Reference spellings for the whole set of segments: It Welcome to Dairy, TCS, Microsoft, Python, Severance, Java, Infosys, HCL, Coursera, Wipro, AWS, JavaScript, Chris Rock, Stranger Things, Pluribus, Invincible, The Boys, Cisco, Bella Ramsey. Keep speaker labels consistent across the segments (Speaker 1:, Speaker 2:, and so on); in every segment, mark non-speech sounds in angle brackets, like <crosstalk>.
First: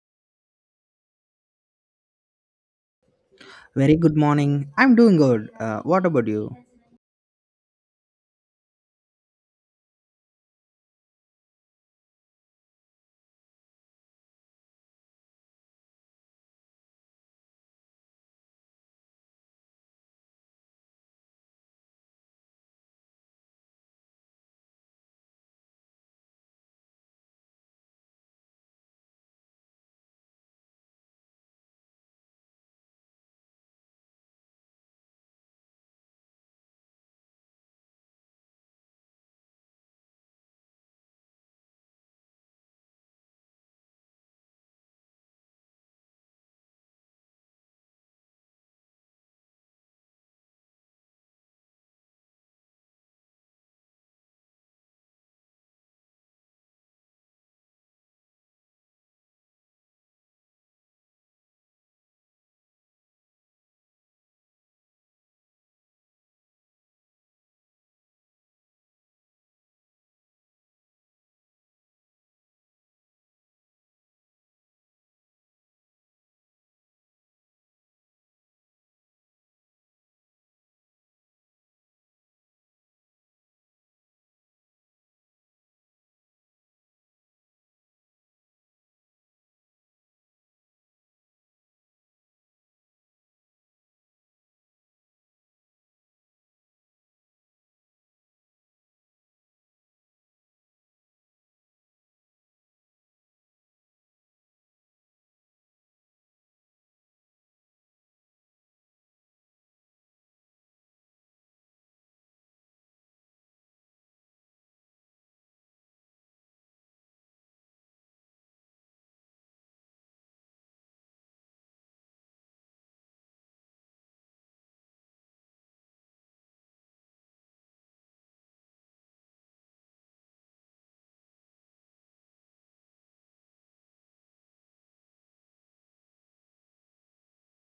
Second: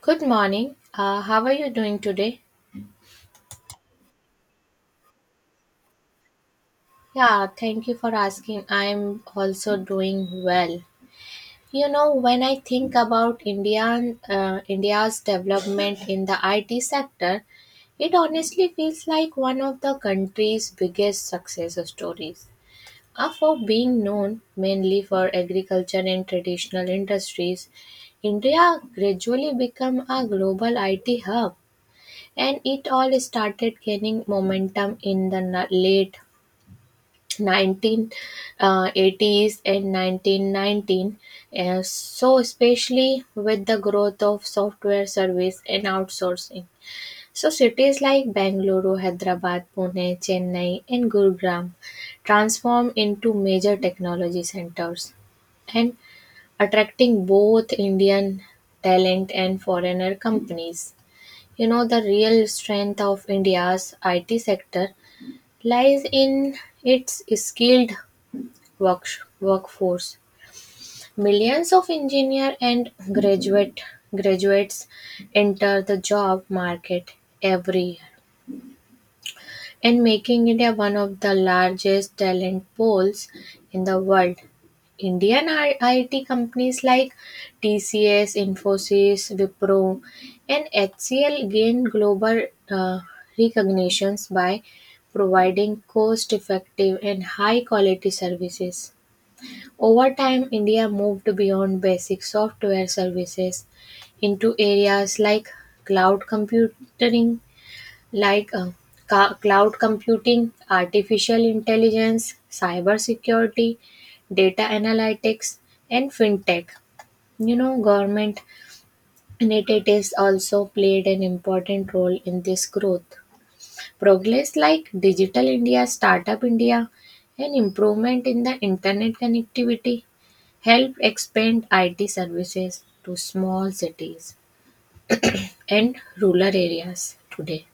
Speaker 1: Good morning. How are you doing today?
Speaker 2: Very good morning. I'm doing good. What about you?
Speaker 1: Yeah, thank you for asking. I'm also doing well. You know, when I think about India's development in the IT sector, it honestly feels like one of the country's biggest success stories. For being known mainly for agriculture and traditional industries, India gradually became a global IT hub, and it all started gaining momentum in the late 1980s and 1919. So especially with the growth of software service and outsourcing. So cities like Bangalore, Hyderabad, Pune, Chennai, and Gurugram transformed into major technology centers and attracting both Indian talent and foreigner companies. You know, the real strength of India's IT sector lies in its skilled work, workforce. Millions of engineer and graduate graduates enter the job market every year, and making India one of the largest talent pools in the world. IT companies like TCS, Infosys, Wipro, and HCL gain global uh, recognitions by providing cost effective and high quality services. Over time, India moved beyond basic software services into areas like cloud computing like uh, cloud computing, artificial intelligence, cybersecurity, data analytics, and fintech. You know, government initiatives also played an important role in this growth. Progress like Digital India, Startup India, and improvement in the internet connectivity helped expand IT services to small cities and rural areas today.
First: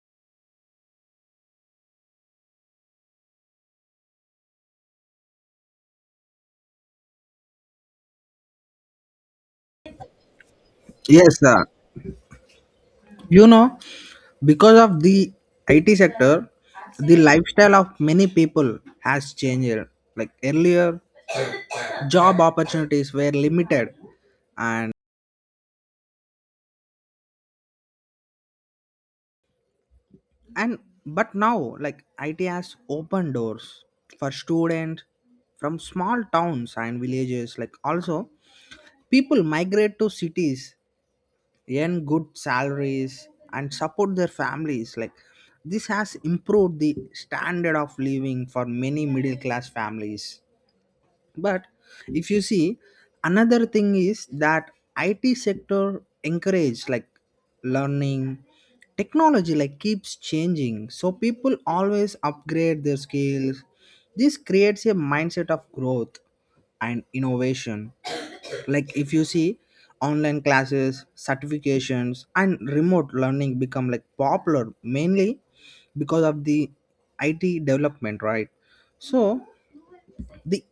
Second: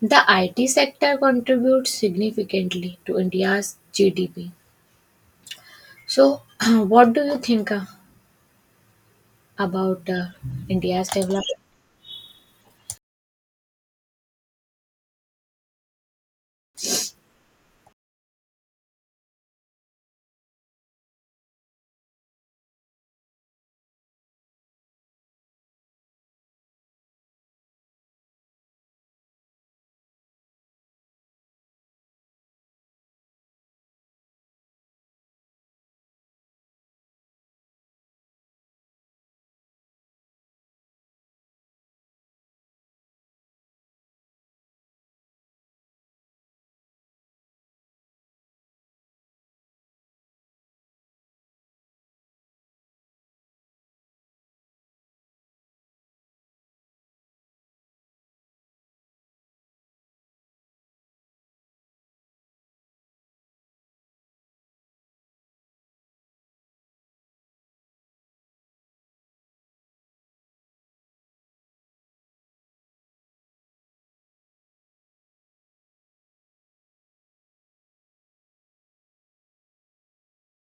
Speaker 1: The IT sector contributes significantly to India's GDP. So, <clears throat> what do you think about India's
Speaker 2: Yes,
Speaker 1: development?
Speaker 2: sir. You know, because of the IT sector, the lifestyle of many people has changed. Like earlier, job opportunities were limited, and and but now, like, IT has opened doors for students from small towns and villages. Like also, people migrate to cities, earn good salaries, and support their families. Like, this has improved the standard of living for many middle class families. But if you see, another thing is that IT sector encourage, like, learning technology, like, keeps changing, so people always upgrade their skills. This creates a mindset of growth and innovation. Like, if you see, online classes, certifications, and remote learning become, like, popular mainly because of the IT development, right? So the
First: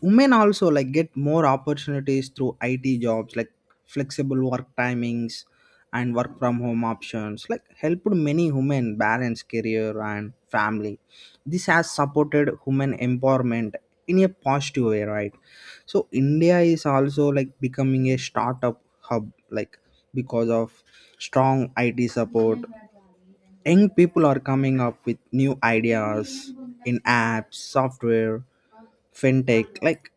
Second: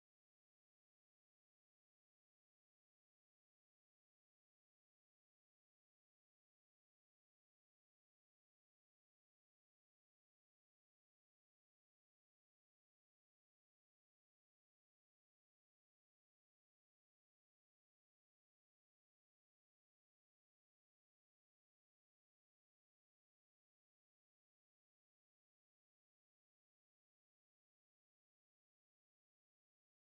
Speaker 2: women also, like, get more opportunities through IT jobs, like flexible work timings and work from home options, like, helped many women balance career and family. This has supported women empowerment in a positive way, right? So India is also, like, becoming a startup hub, like, because of strong IT support, young people are coming up with new ideas in apps, software, fintech, like,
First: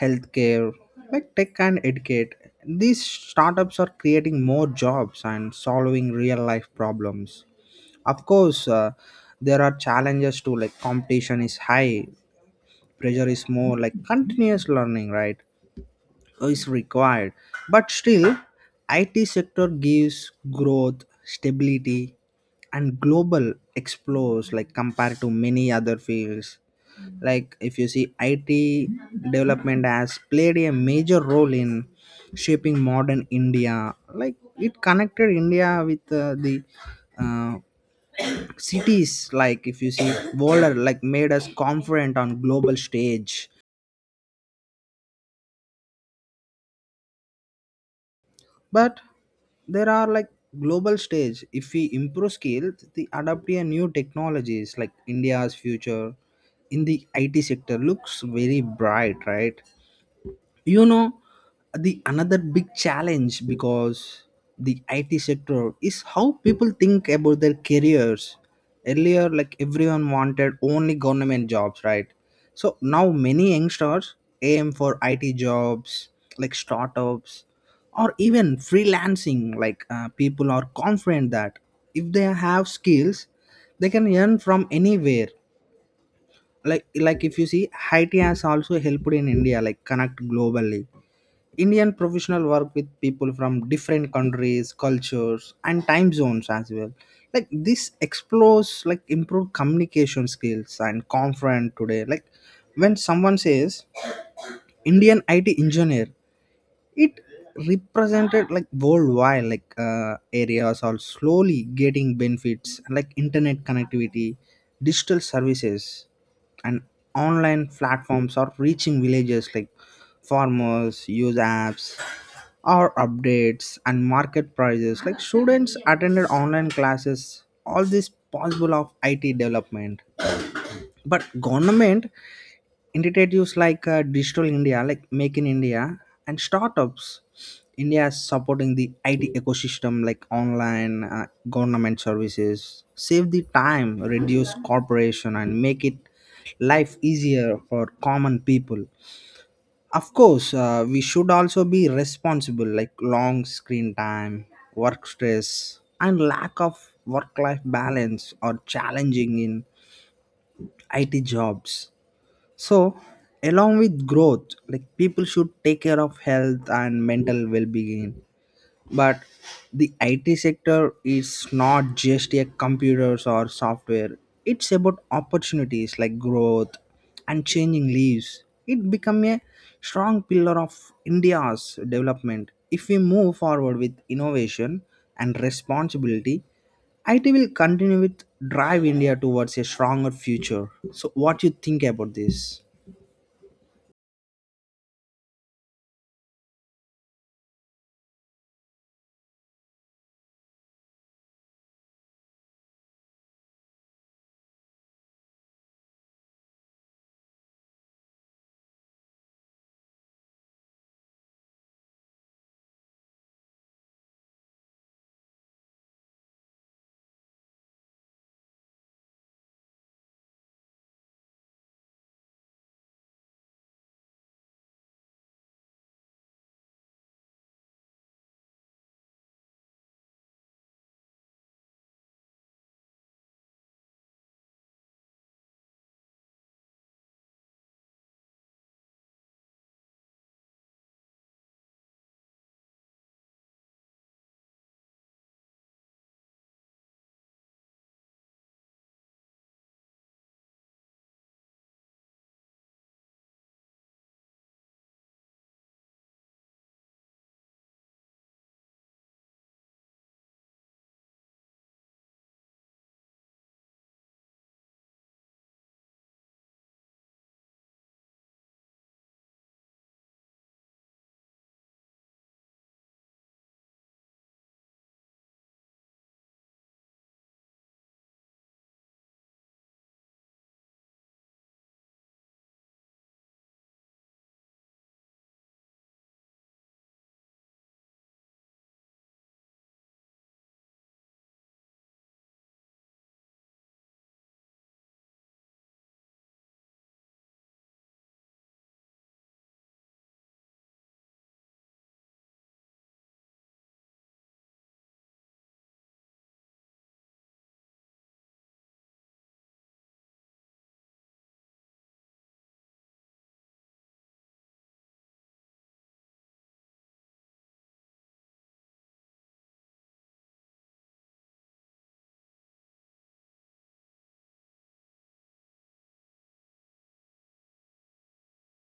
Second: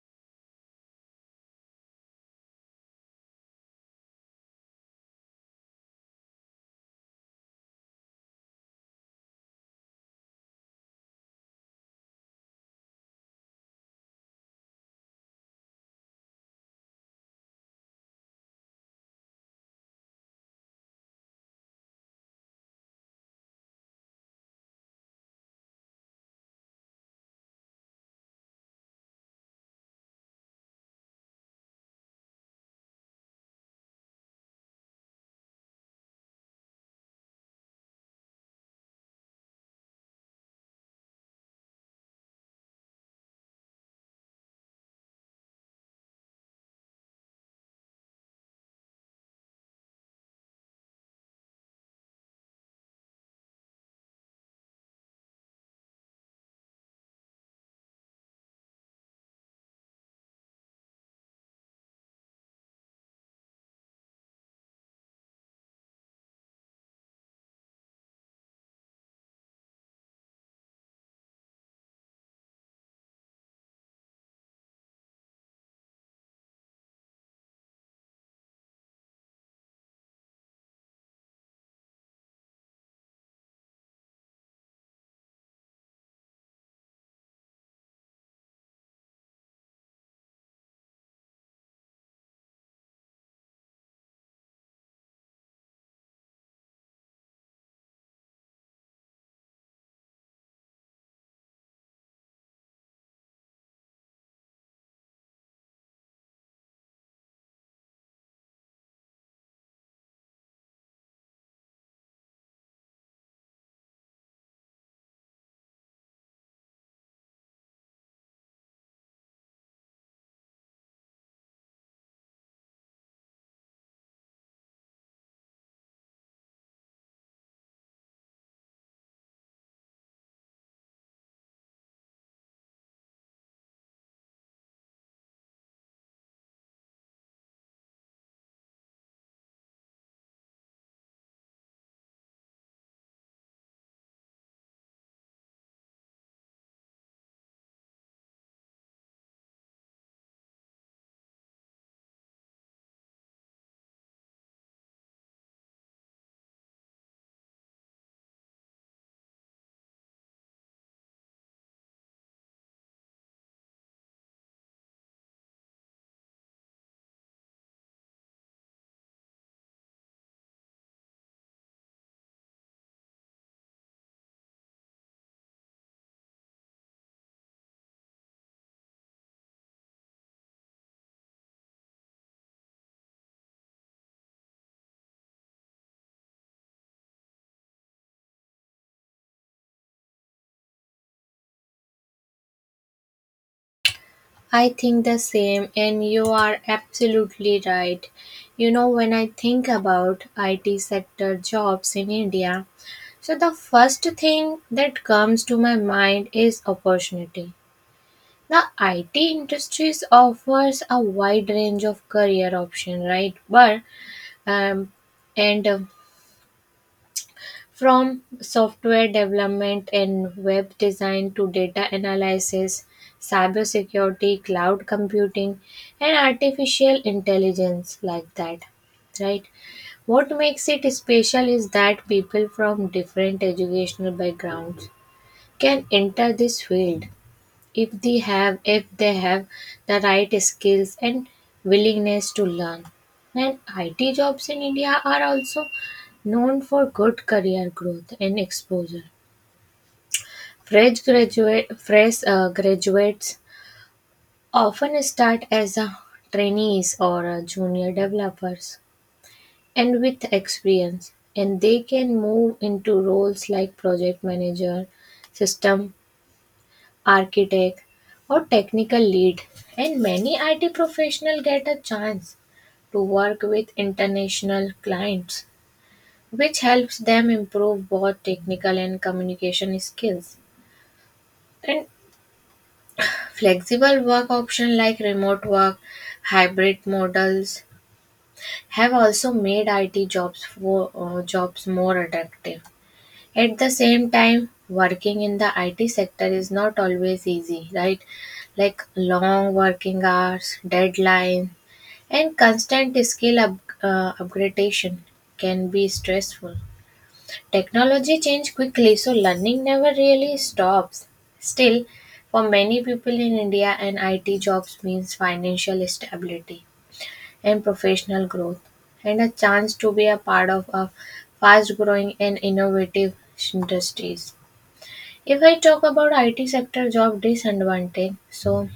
Speaker 2: healthcare, like tech and educate. These startups are creating more jobs and solving real life problems. Of course, there are challenges too, like competition is high, pressure is more, like continuous learning, right? Is required. But still, IT sector gives growth stability and global explores, like compared to many other fields. Like, if you see, IT development has played a major role in shaping modern India. Like, it connected India with the uh, cities. Like, if you see, world, like, made us confident on global stage. But there are, like, global stage, if we improve skills the adapt a new technologies, like India's future in the IT sector looks very bright, right? You know, the another big challenge because the IT sector is how people think about their careers. Earlier, like, everyone wanted only government jobs, right? So now many youngsters aim for IT jobs, like startups, or even freelancing. Like, people are confident that if they have skills, they can earn from anywhere. Like, if you see, IT has also helped in India, like, connect globally. Indian professional work with people from different countries, cultures, and time zones as well. Like, this explores, like, improved communication skills and confident today. Like, when someone says Indian IT engineer, it represented, like, worldwide. Like, areas are slowly getting benefits, like internet connectivity, digital services, and online platforms are reaching villages. Like, farmers use apps or updates and market prices. Like students attended online classes, all this possible of IT development. But government initiatives, like Digital India, like Make in India and Startups India is supporting the IT ecosystem. Like, online government services save the time, reduce corporation, and make it life easier for common people. Of course, we should also be responsible. Like, long screen time, work stress, and lack of work life balance are challenging in IT jobs. So along with growth, like, people should take care of health and mental well-being. But the IT sector is not just a computers or software. It's about opportunities, like growth and changing lives. It become a strong pillar of India's development. If we move forward with innovation and responsibility, IT will continue with drive India towards a stronger future. So, what you think about this?
Speaker 1: I think the same, and you are absolutely right. You know, when I think about IT sector jobs in India, so the first thing that comes to my mind is opportunity. The IT industries offers a wide range of career option, right? But um, and From software development and web design to data analysis, cybersecurity, cloud computing, and artificial intelligence, like that. Right? What makes it special is that people from different educational backgrounds can enter this field if they have the right skills and willingness to learn. And IT jobs in India are also known for good career growth and exposure. Fresh graduate fresh graduates often start as trainees or junior developers, and with experience, and they can move into roles like project manager, system architect, or technical lead. And many IT professionals get a chance to work with international clients, which helps them improve both technical and communication skills. And flexible work options like remote work, hybrid models have also made IT jobs more attractive. At the same time, working in the IT sector is not always easy, right? Like long working hours, deadline, and constant upgradation can be stressful. Technology change quickly, so learning never really stops. Still, for many people in India, an IT jobs means financial stability and professional growth, and a chance to be a part of a fast growing and innovative industries. If I talk about IT sector job disadvantage, so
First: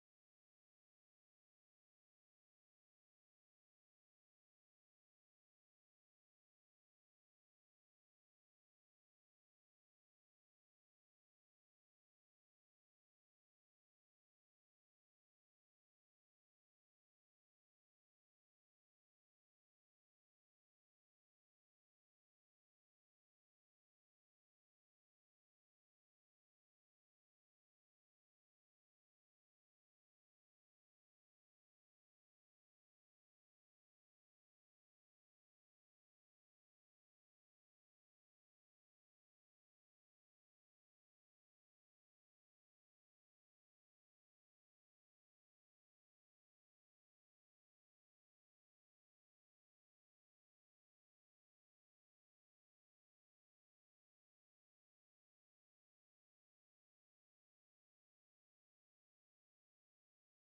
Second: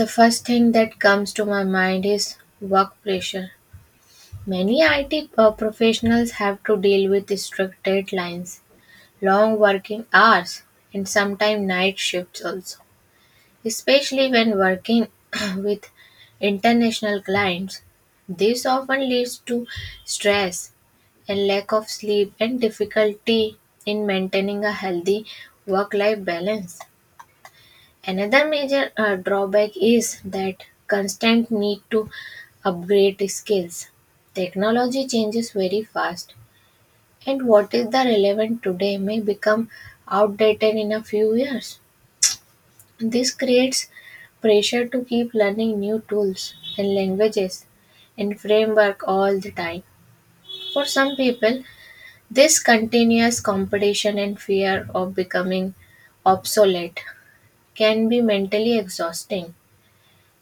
Speaker 1: the first thing that comes to my mind is work pressure. Many IT professionals have to deal with strict deadlines, long working hours, and sometimes night shifts also. Especially when working <clears throat> with international clients, this often leads to stress and lack of sleep and difficulty in maintaining a healthy work life balance. Another major drawback is that constant need to upgrade skills. Technology changes very fast, and what is the relevant today may become outdated in a few years. This creates pressure to keep learning new tools and languages and framework all the time. For some people, this continuous competition and fear of becoming obsolete can be mentally exhausting.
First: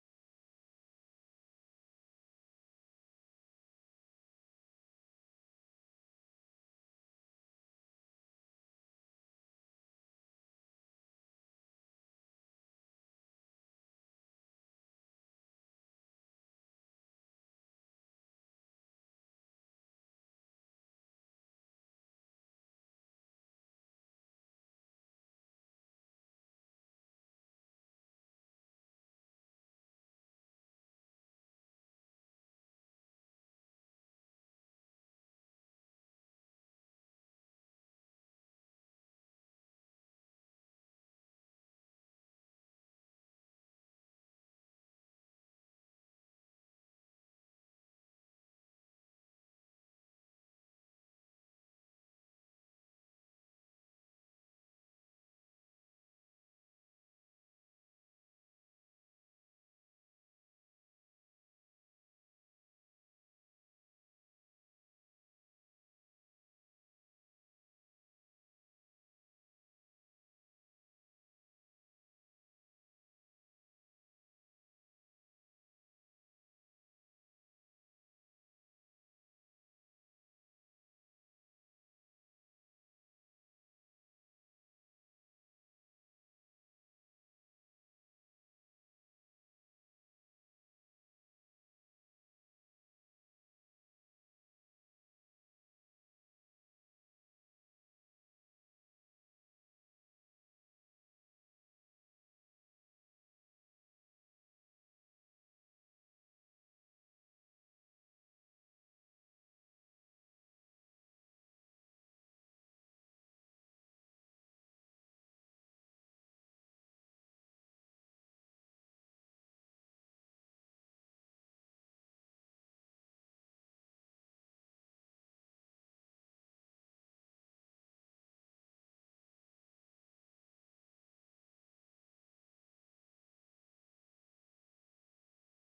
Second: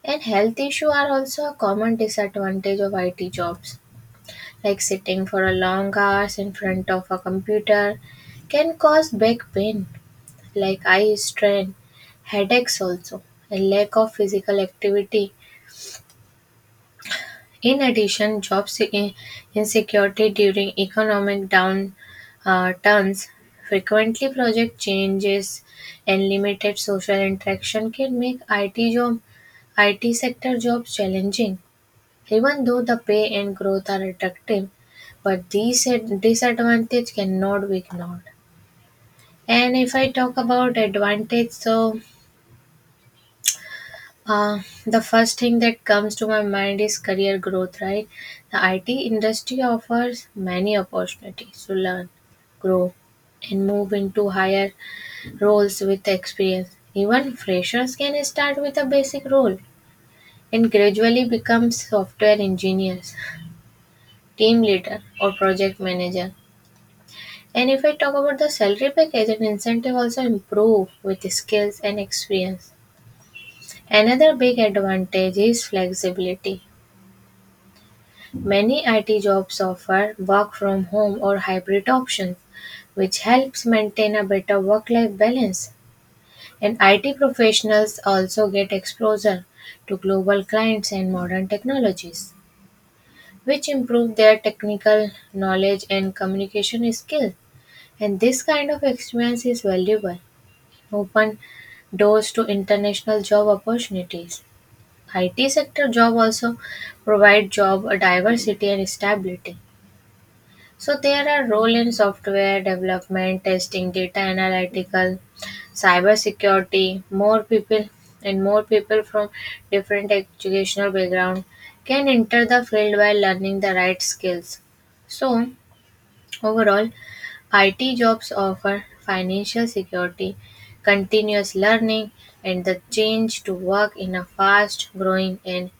Speaker 1: And health issues are also a common disadvantage of IT jobs, like sitting for a long hours in front of a computer can cause back pain, like eye strain, headaches also, a lack of physical activity. In addition, insecurity during economic down turns, frequently project changes, and limited social interaction can make IT sector jobs challenging, even though the pay and growth are attractive. But these disadvantage cannot be ignored. And if I talk about advantage, so Uh, the first thing that comes to my mind is career growth, right? The IT industry offers many opportunities to learn, grow, and move into higher roles with experience. Even freshers can start with a basic role and gradually become software engineers, team leader, or project manager. And if I talk about the salary package and incentive also improve with skills and experience. Another big advantage is flexibility. Many IT jobs offer work from home or hybrid options, which helps maintain a better work life balance. And IT professionals also get exposure to global clients and modern technologies, which improve their technical knowledge and communication skills. And this kind of experience is valuable, open doors to international job opportunities. IT sector job also provide job diversity and stability. So there are roles in software development, testing, data analytical, cybersecurity. More people from different educational background can enter the field while learning the right skills. So overall, IT jobs offer financial security, continuous learning, and the change to work in a fast-growing and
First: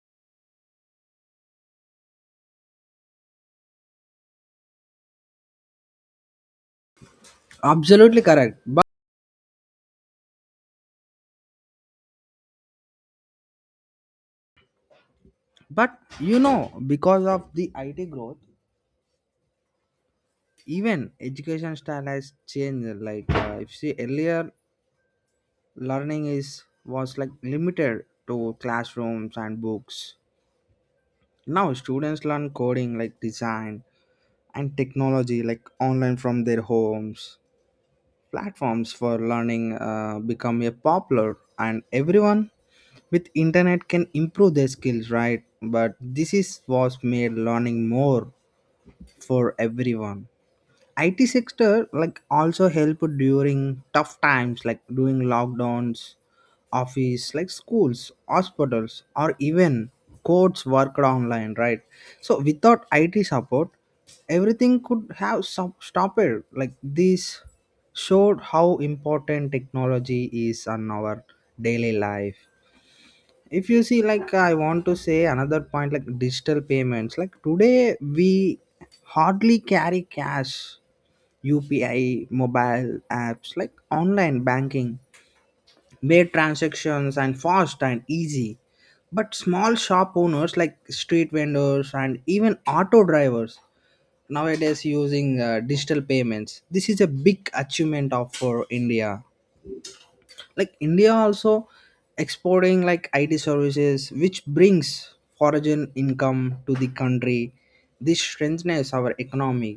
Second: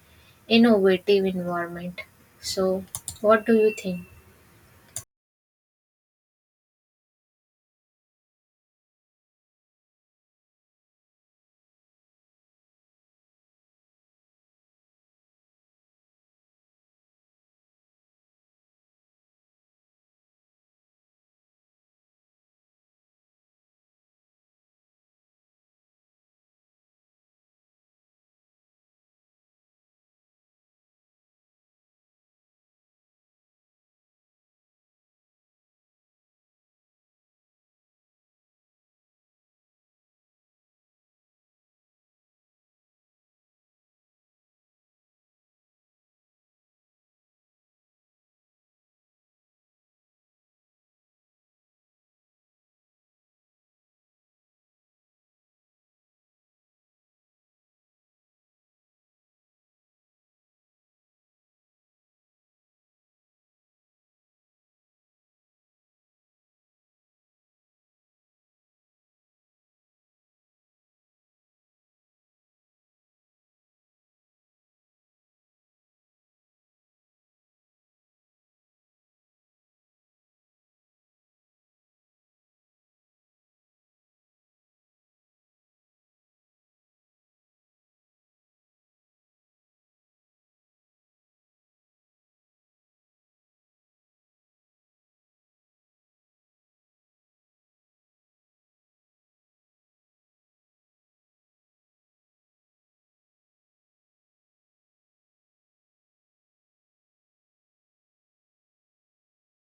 Speaker 1: innovative environment. So, what do you think?
Speaker 2: Absolutely correct. But you know, because of the IT growth, even education style has changed. Like, if see earlier, learning is was, like, limited to classrooms and books. Now students learn coding, like design and technology, like online from their homes. Platforms for learning become a popular, and everyone with internet can improve their skills, right? But this is was made learning more for everyone. IT sector, like, also help during tough times, like during lockdowns, office like schools, hospitals, or even courts worked online, right? So without IT support, everything could have some stopped. Like, this showed how important technology is on our daily life. If you see, like, I want to say another point, like digital payments, like today we hardly carry cash. UPI, mobile apps, like online banking made transactions and fast and easy. But small shop owners, like street vendors and even auto drivers, nowadays using digital payments. This is a big achievement of for India. Like, India also exporting, like, IT services which brings foreign income to the country. This strengthens our economy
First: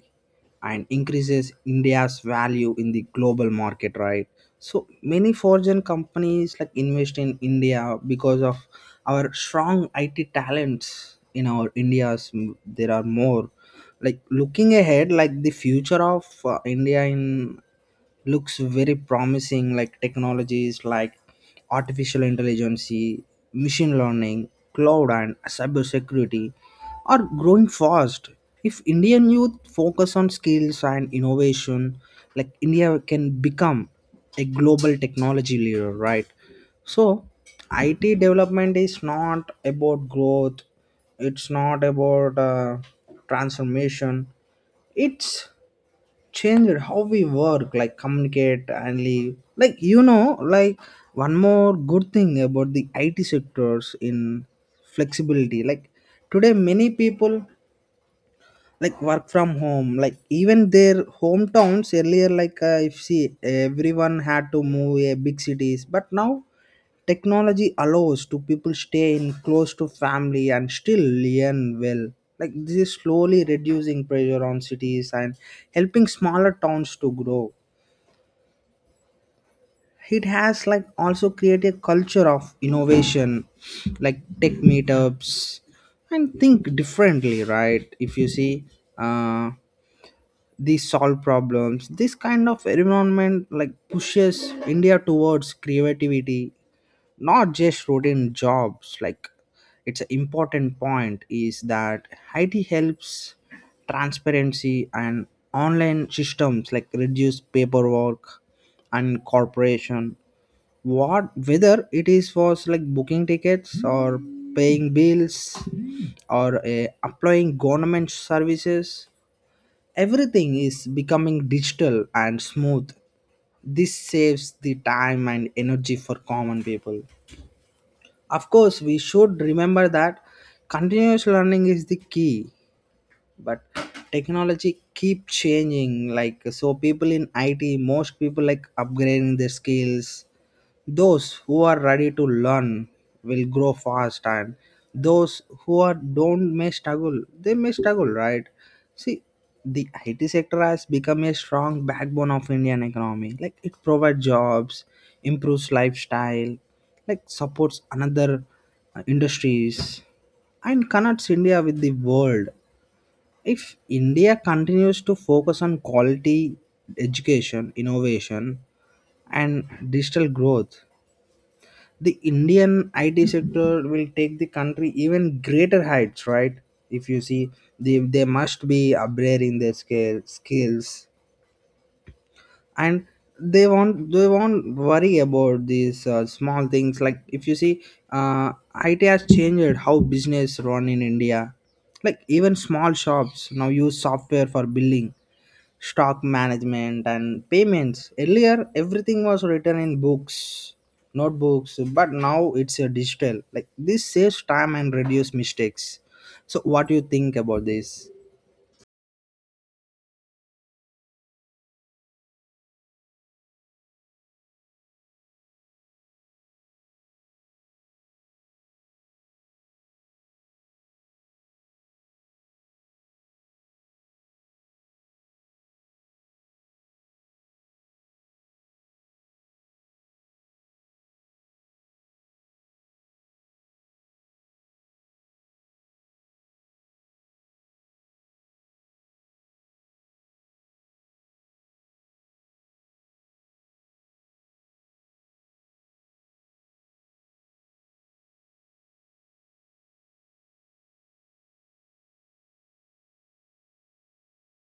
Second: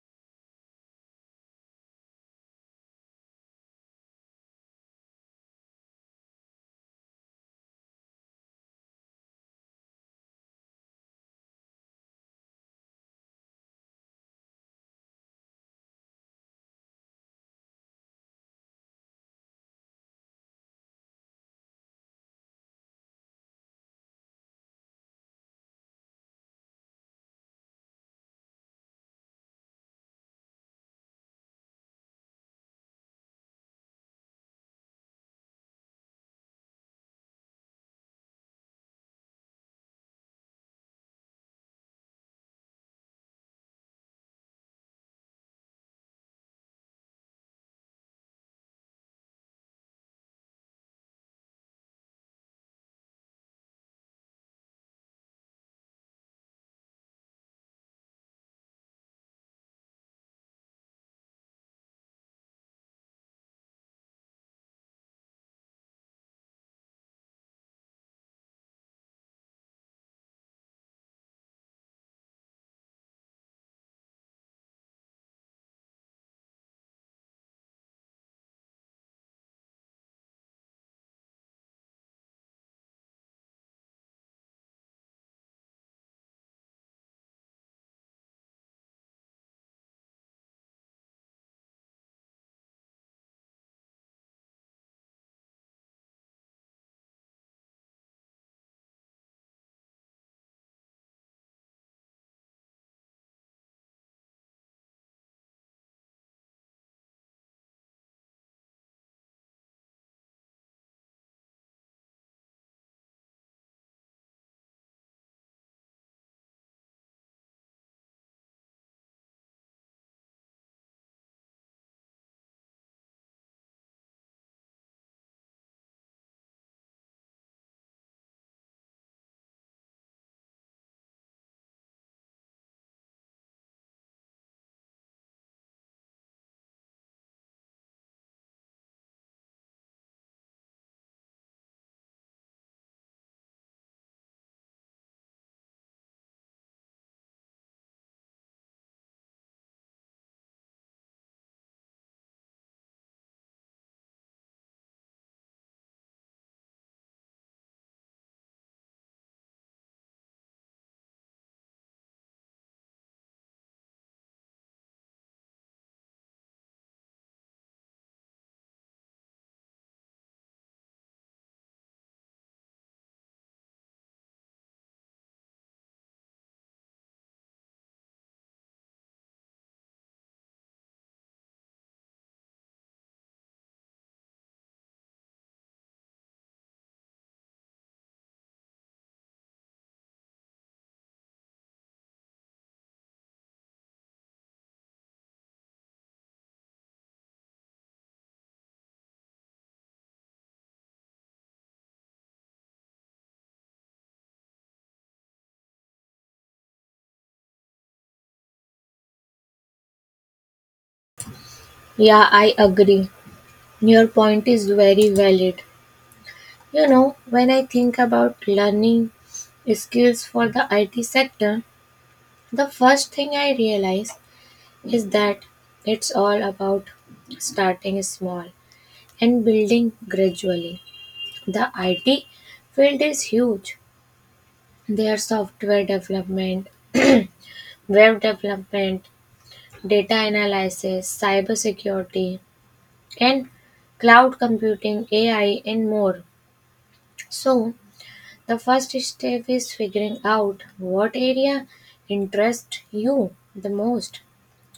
Speaker 2: and increases India's value in the global market, right? So many foreign companies, like, invest in India because of our strong IT talents in our there are more. Like, looking ahead, like the future of India in looks very promising, like technologies like artificial intelligence, machine learning, cloud, and cybersecurity are growing fast. If Indian youth focus on skills and innovation, like, India can become a global technology leader, right? So IT development is not about growth. It's not about transformation. It's changed how we work, like communicate and live. Like, you know, like one more good thing about the IT sectors in flexibility. Like, today many people, like, work from home, like even their hometowns. Earlier, like, if see, everyone had to move a big cities, but now technology allows to people stay in close to family and still learn well. Like, this is slowly reducing pressure on cities and helping smaller towns to grow. It has, like, also created a culture of innovation, like tech meetups and think differently, right? If you see, uh they solve problems. This kind of environment, like, pushes India towards creativity, not just routine jobs. Like, it's an important point is that it helps transparency and online systems, like, reduce paperwork and corporation. What whether it is for, like, booking tickets or paying bills, or applying government services, everything is becoming digital and smooth. This saves the time and energy for common people. Of course, we should remember that continuous learning is the key. But technology keep changing, like, so people in IT, most people, like, upgrading their skills. Those who are ready to learn will grow fast, and those who are don't may struggle. They may struggle, right? See, the IT sector has become a strong backbone of Indian economy. Like, it provides jobs, improves lifestyle, like supports another industries, and connects India with the world. If India continues to focus on quality education, innovation, and digital growth, the Indian IT sector will take the country even greater heights, right? If you see, they must be upgrading their scale, skills, and they won't worry about these small things. Like, if you see, uh, IT has changed how business run in India. Like, even small shops now use software for billing, stock management, and payments. Earlier everything was written in books, notebooks, but now it's a digital. Like, this saves time and reduce mistakes. So what do you think about this?
Speaker 1: Yeah, I agree. Your point is very valid. You know, when I think about learning skills for the IT sector, the first thing I realize is that it's all about starting small and building gradually. The IT field is huge. There are software development, <clears throat> web development, data analysis, cybersecurity, and cloud computing, AI, and more. So, the first step is figuring out what area interests you the most.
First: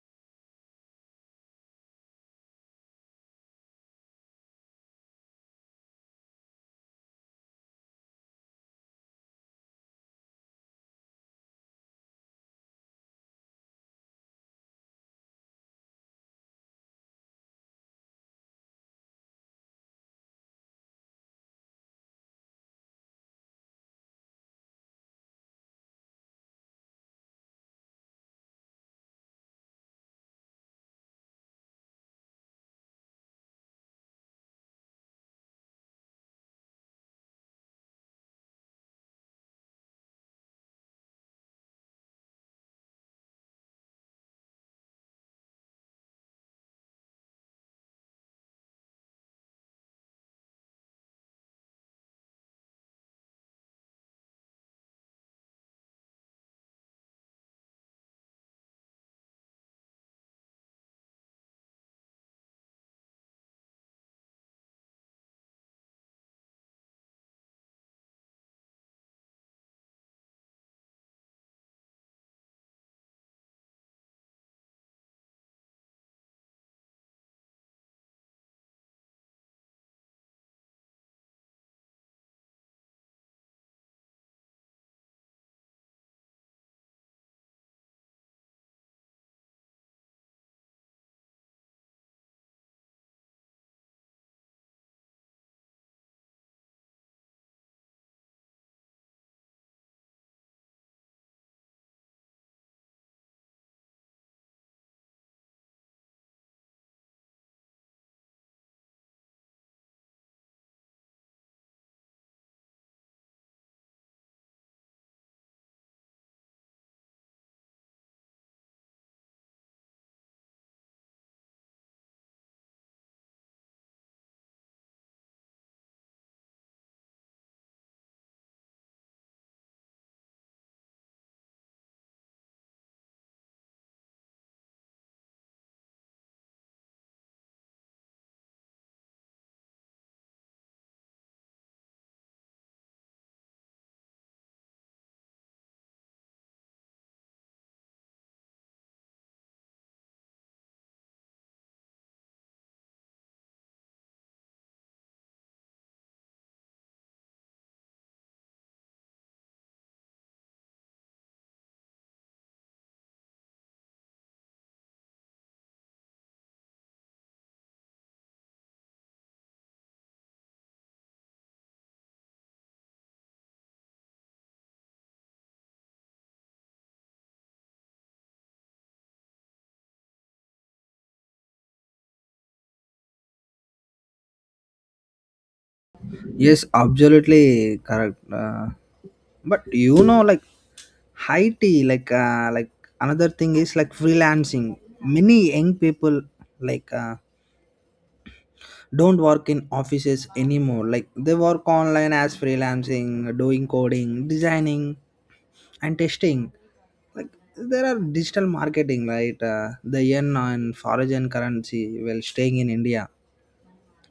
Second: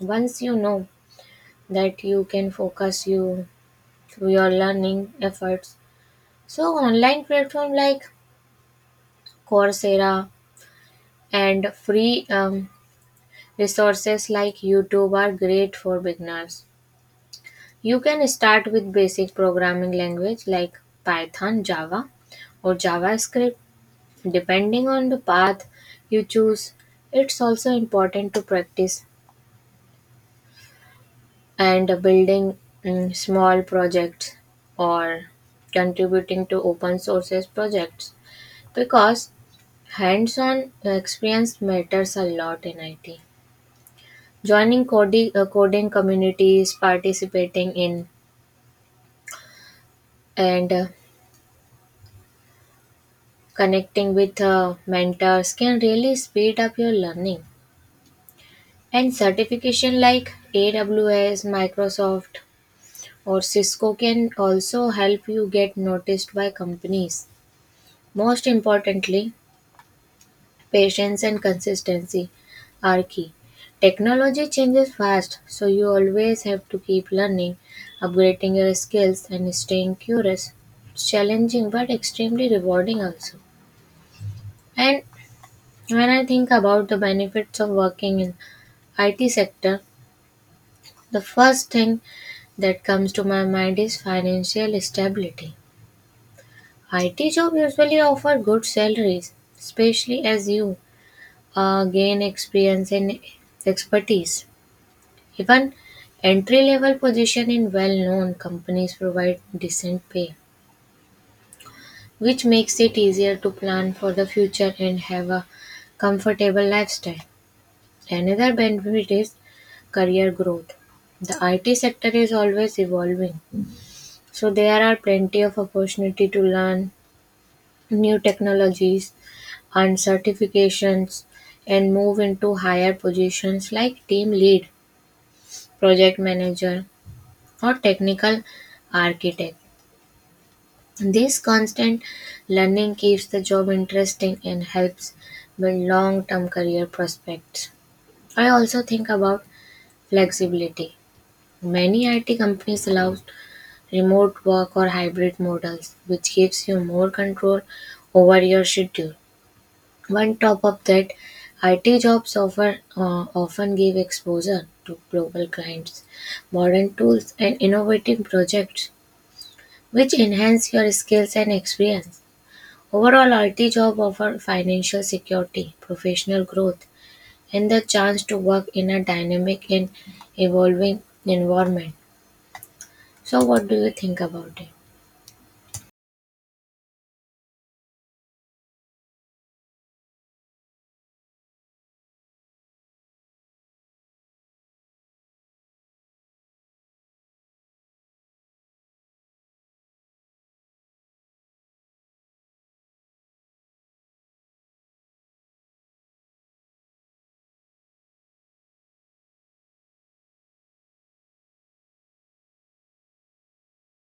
Speaker 1: Once you know that, you can focus you your learning efforts. So online platform like Coursera and free resources like YouTube are great for beginners. You can start with basic programming language like Python, Java, or JavaScript. Depending on the path you choose, it's also important to practice and building small projects or contributing to open sources projects, because hands-on experience matters a lot in IT. Joining coding communities, participating in and connecting with mentors can really speed up your learning. And certification like AWS, Microsoft, or Cisco can also help you get noticed by companies. Most importantly, patience and consistency are key. Technology changes fast, so you always have to keep learning, upgrading your skills, and staying curious. It's challenging but extremely rewarding also. And when I think about the benefits of working in IT sector, the first thing that comes to my mind is financial stability. IT jobs usually offer good salaries, especially as you gain experience and expertise. Even entry level positions in well known companies provide decent pay, which makes it easier to plan for the future and have a comfortable lifestyle. Another benefit is career growth. The IT sector is always evolving, so there are plenty of opportunity to learn new technologies and certifications and move into higher positions like team lead, project manager, or technical architect. This constant learning keeps the job interesting and helps build long term career prospects. I also think about flexibility. Many IT companies allow remote work or hybrid models, which gives you more control over your schedule. On top of that, IT jobs often uh, often give exposure to global clients, modern tools, and innovative projects, which enhance your skills and experience. Overall, IT job offer financial security, professional growth, and the chance to work in a dynamic and evolving environment. So, what do you think about it?
Speaker 2: Yes, absolutely correct. But you know, like high tea, like, another thing is like freelancing. Many young people, like, don't work in offices anymore. Like, they work online as freelancing, doing coding, designing, and testing. Like, there are digital marketing, right? They earn on foreign currency while staying in India.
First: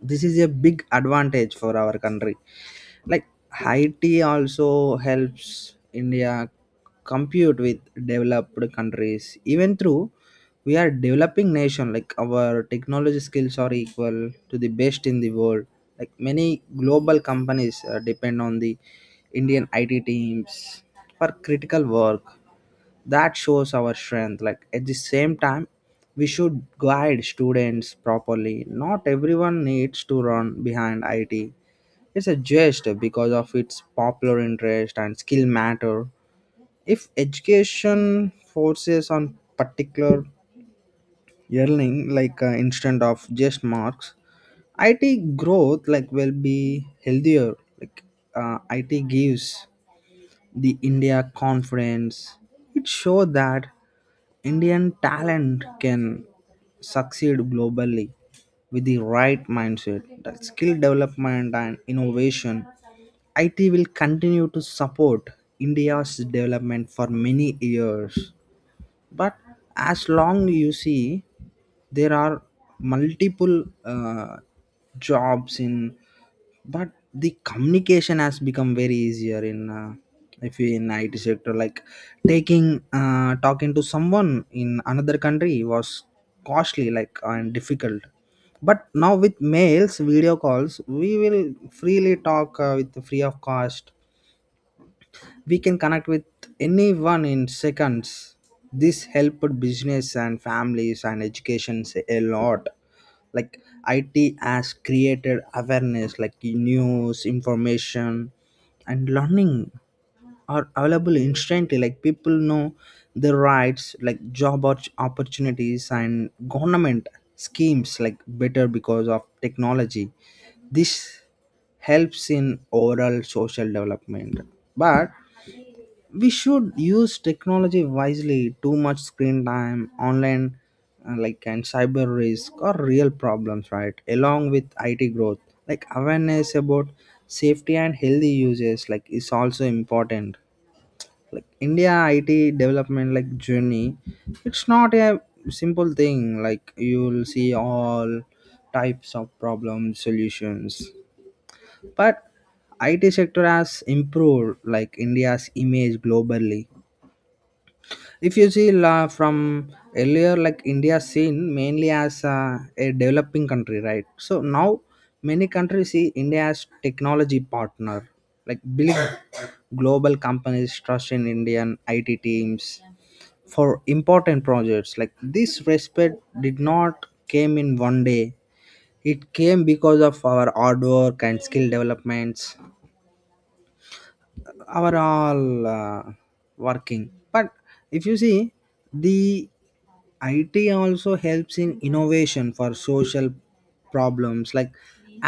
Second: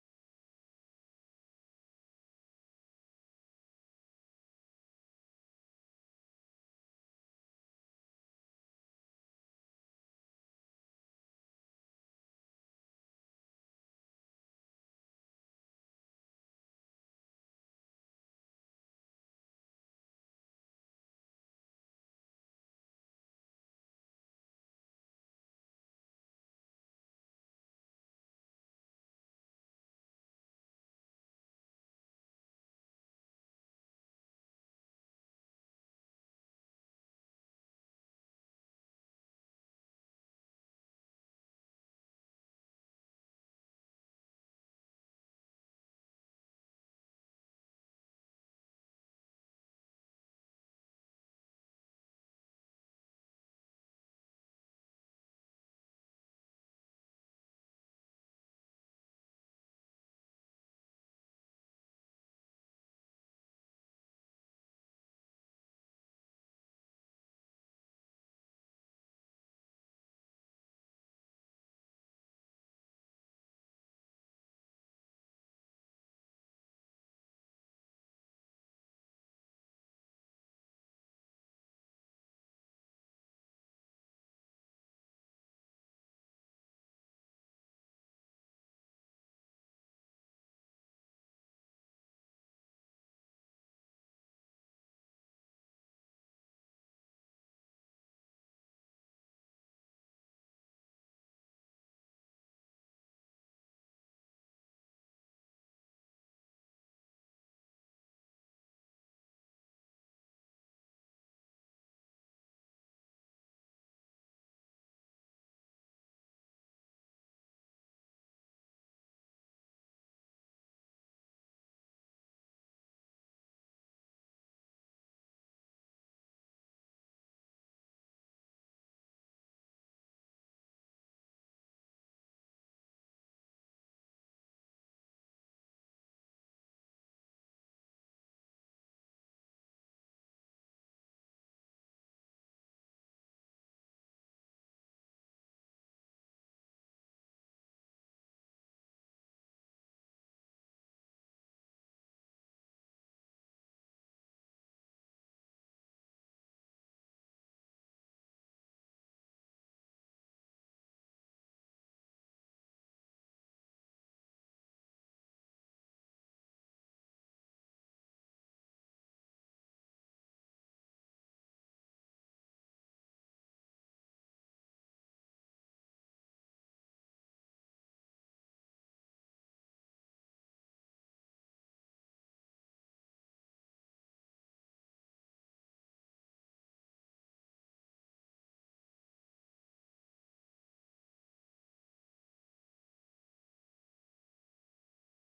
Speaker 2: This is a big advantage for our country. Like, haiti also helps India compete with developed countries, even through we are developing nation. Like, our technology skills are equal to the best in the world. Like, many global companies depend on the Indian IT teams for critical work. That shows our strength. Like, at the same time, we should guide students properly. Not everyone needs to run behind it. It's a jest because of its popular interest and skill matter. If education forces on particular yearning, like, instead of just marks, IT growth, like, will be healthier. Like, it gives the India confidence. It show that Indian talent can succeed globally with the right mindset, that skill development and innovation. IT will continue to support India's development for many years. But as long you see, there are multiple jobs in, but the communication has become very easier in if you in IT sector. Like, taking talking to someone in another country was costly, like, and difficult. But now with mails, video calls, we will freely talk with free of cost. We can connect with anyone in seconds. This helped business and families and educations a lot. Like, IT has created awareness, like news, information, and learning are available instantly. Like, people know their rights, like opportunities, and government schemes, like, better because of technology. This helps in overall social development. But we should use technology wisely. Too much screen time online, like, and cyber risk or real problems, right? Along with IT growth, like, awareness about safety and healthy uses, like, is also important. Like, India IT development, like journey, it's not a simple thing. Like, you'll see all types of problem solutions. But IT sector has improved, like, India's image globally. If you see, la, from earlier, like, India seen mainly as a developing country, right? So now many countries see India as technology partner, like big global companies trust in Indian IT teams for important projects. Like, this respect did not came in one day. It came because of our hard work and skill developments, our all working. But if you see, the IT also helps in innovation for social problems, like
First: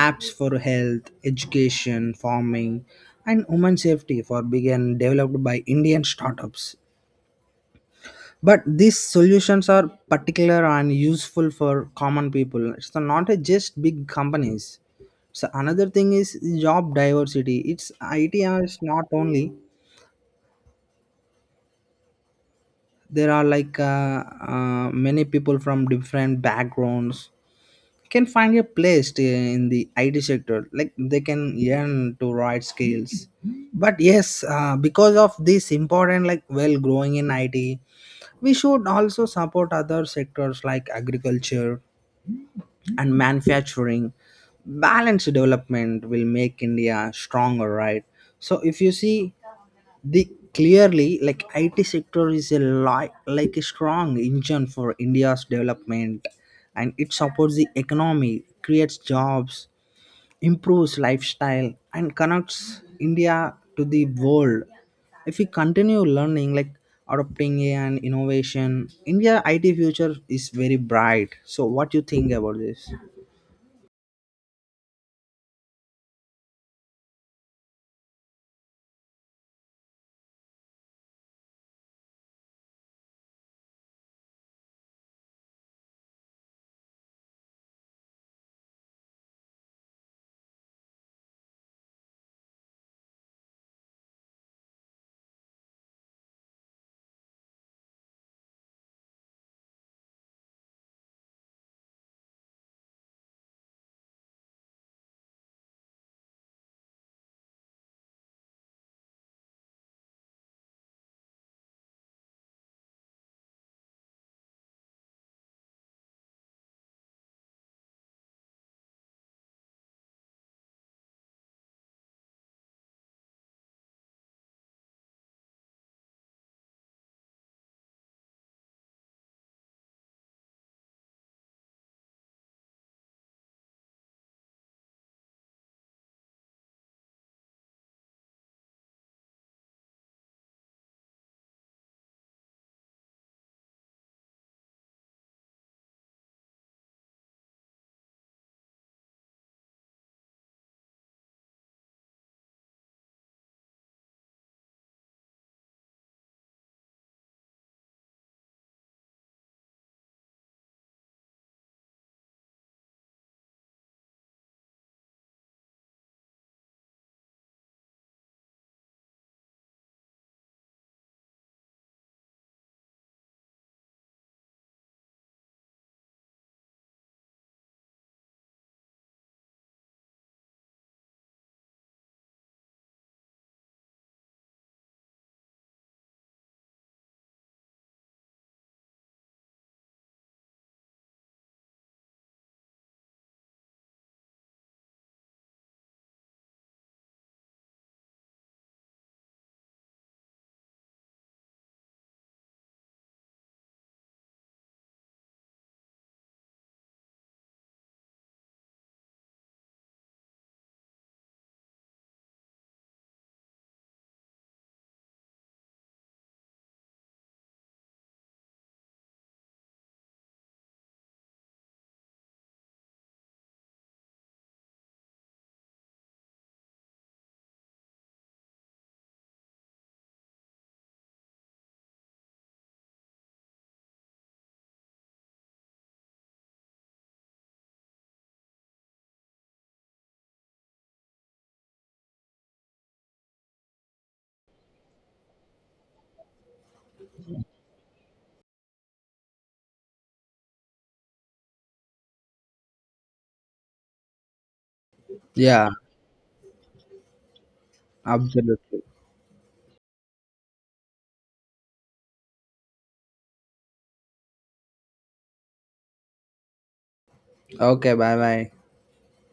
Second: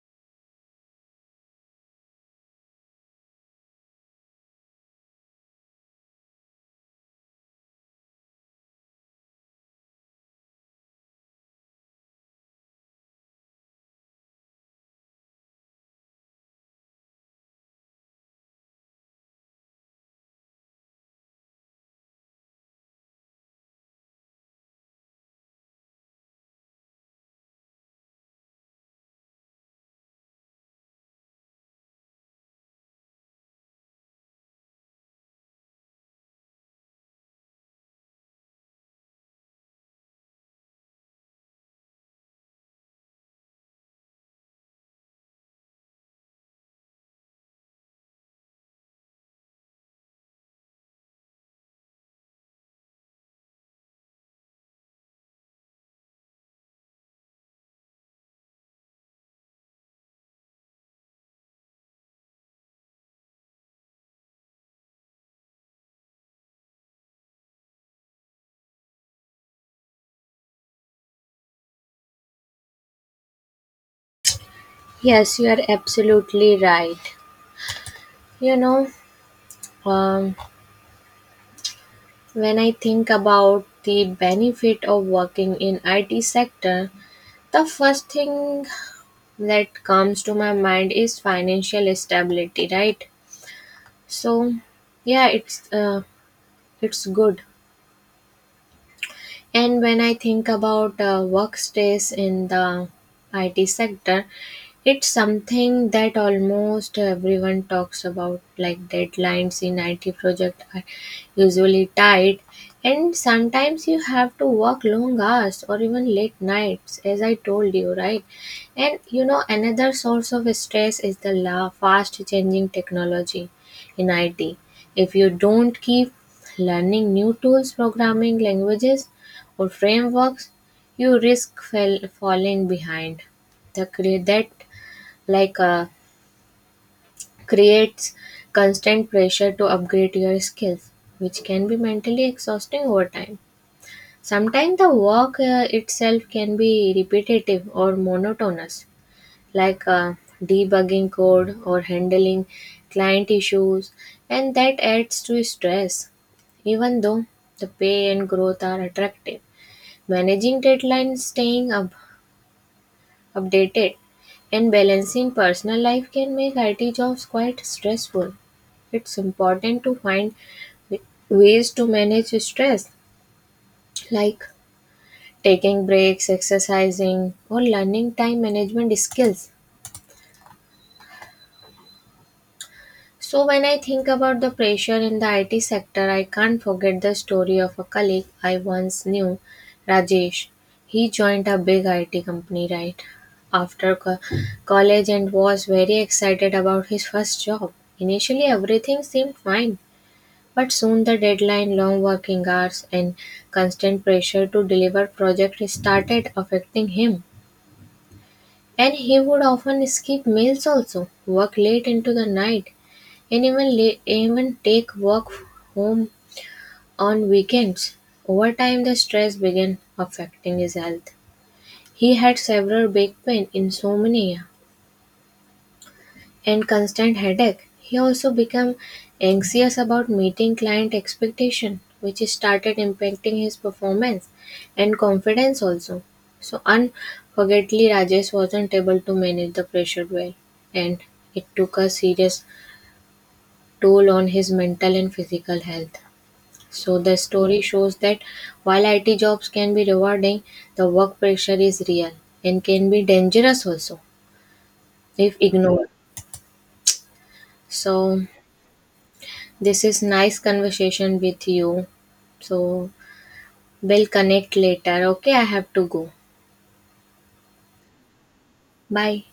Speaker 2: apps for health, education, farming, and women safety for began developed by Indian startups. But these solutions are particular and useful for common people, it's not a just big companies. So another thing is job diversity. It's IT is not only, there are like many people from different backgrounds can find a place in the IT sector. Like, they can learn to write skills. But yes, because of this important like well growing in IT, we should also support other sectors like agriculture and manufacturing. Balanced development will make India stronger, right? So if you see, the clearly, like, IT sector is a like a strong engine for India's development. And it supports the economy, creates jobs, improves lifestyle, and connects India to the world. If we continue learning, like, adopting AI and innovation, India IT future is very bright. So what do you think about this?
Speaker 1: Yes, you are absolutely right. You know, um, when I think about the benefit of working in IT sector, the first thing that comes to my mind is financial stability, right? So, yeah, it's good. And when I think about work stress in the IT sector, it's something that almost everyone talks about, like deadlines in IT project are usually tight, and sometimes you have to work long hours or even late nights, as I told you, right? And you know, another source of stress is the fast changing technology in IT. If you don't keep learning new tools, programming languages, or frameworks, you risk falling behind. That like uh, creates constant pressure to upgrade your skills, which can be mentally exhausting over time. Sometimes the work itself can be repetitive or monotonous, like debugging code or handling client issues, and that adds to stress. Even though the pay and growth are attractive, managing deadlines, staying up updated, and balancing personal life can make IT jobs quite stressful. It's important to find ways to manage stress, like taking breaks, exercising, or learning time management skills. So, when I think about the pressure in the IT sector, I can't forget the story of a colleague I once knew, Rajesh. He joined a big IT company right after college and was very excited about his first job. Initially, everything seemed fine, but soon the deadline, long working hours, and constant pressure to deliver project started affecting him. And he would often skip meals also, work late into the night, and even take work home on weekends. Over time, the stress began affecting his health. He had several back pain, insomnia, and constant headache. He also became anxious about meeting client expectation, which started impacting his performance and confidence also. So unfortunately, Rajesh wasn't able to manage the pressure well, and it took a serious toll on his mental and physical health. So the story shows that while IT jobs can be rewarding, the work pressure is real and can be dangerous also if
Speaker 2: Yeah,
Speaker 1: ignored. So
Speaker 2: absolutely.
Speaker 1: this is nice conversation with you. So we'll connect later. Okay, I have to go.
Speaker 2: Okay, bye bye.
Speaker 1: Bye.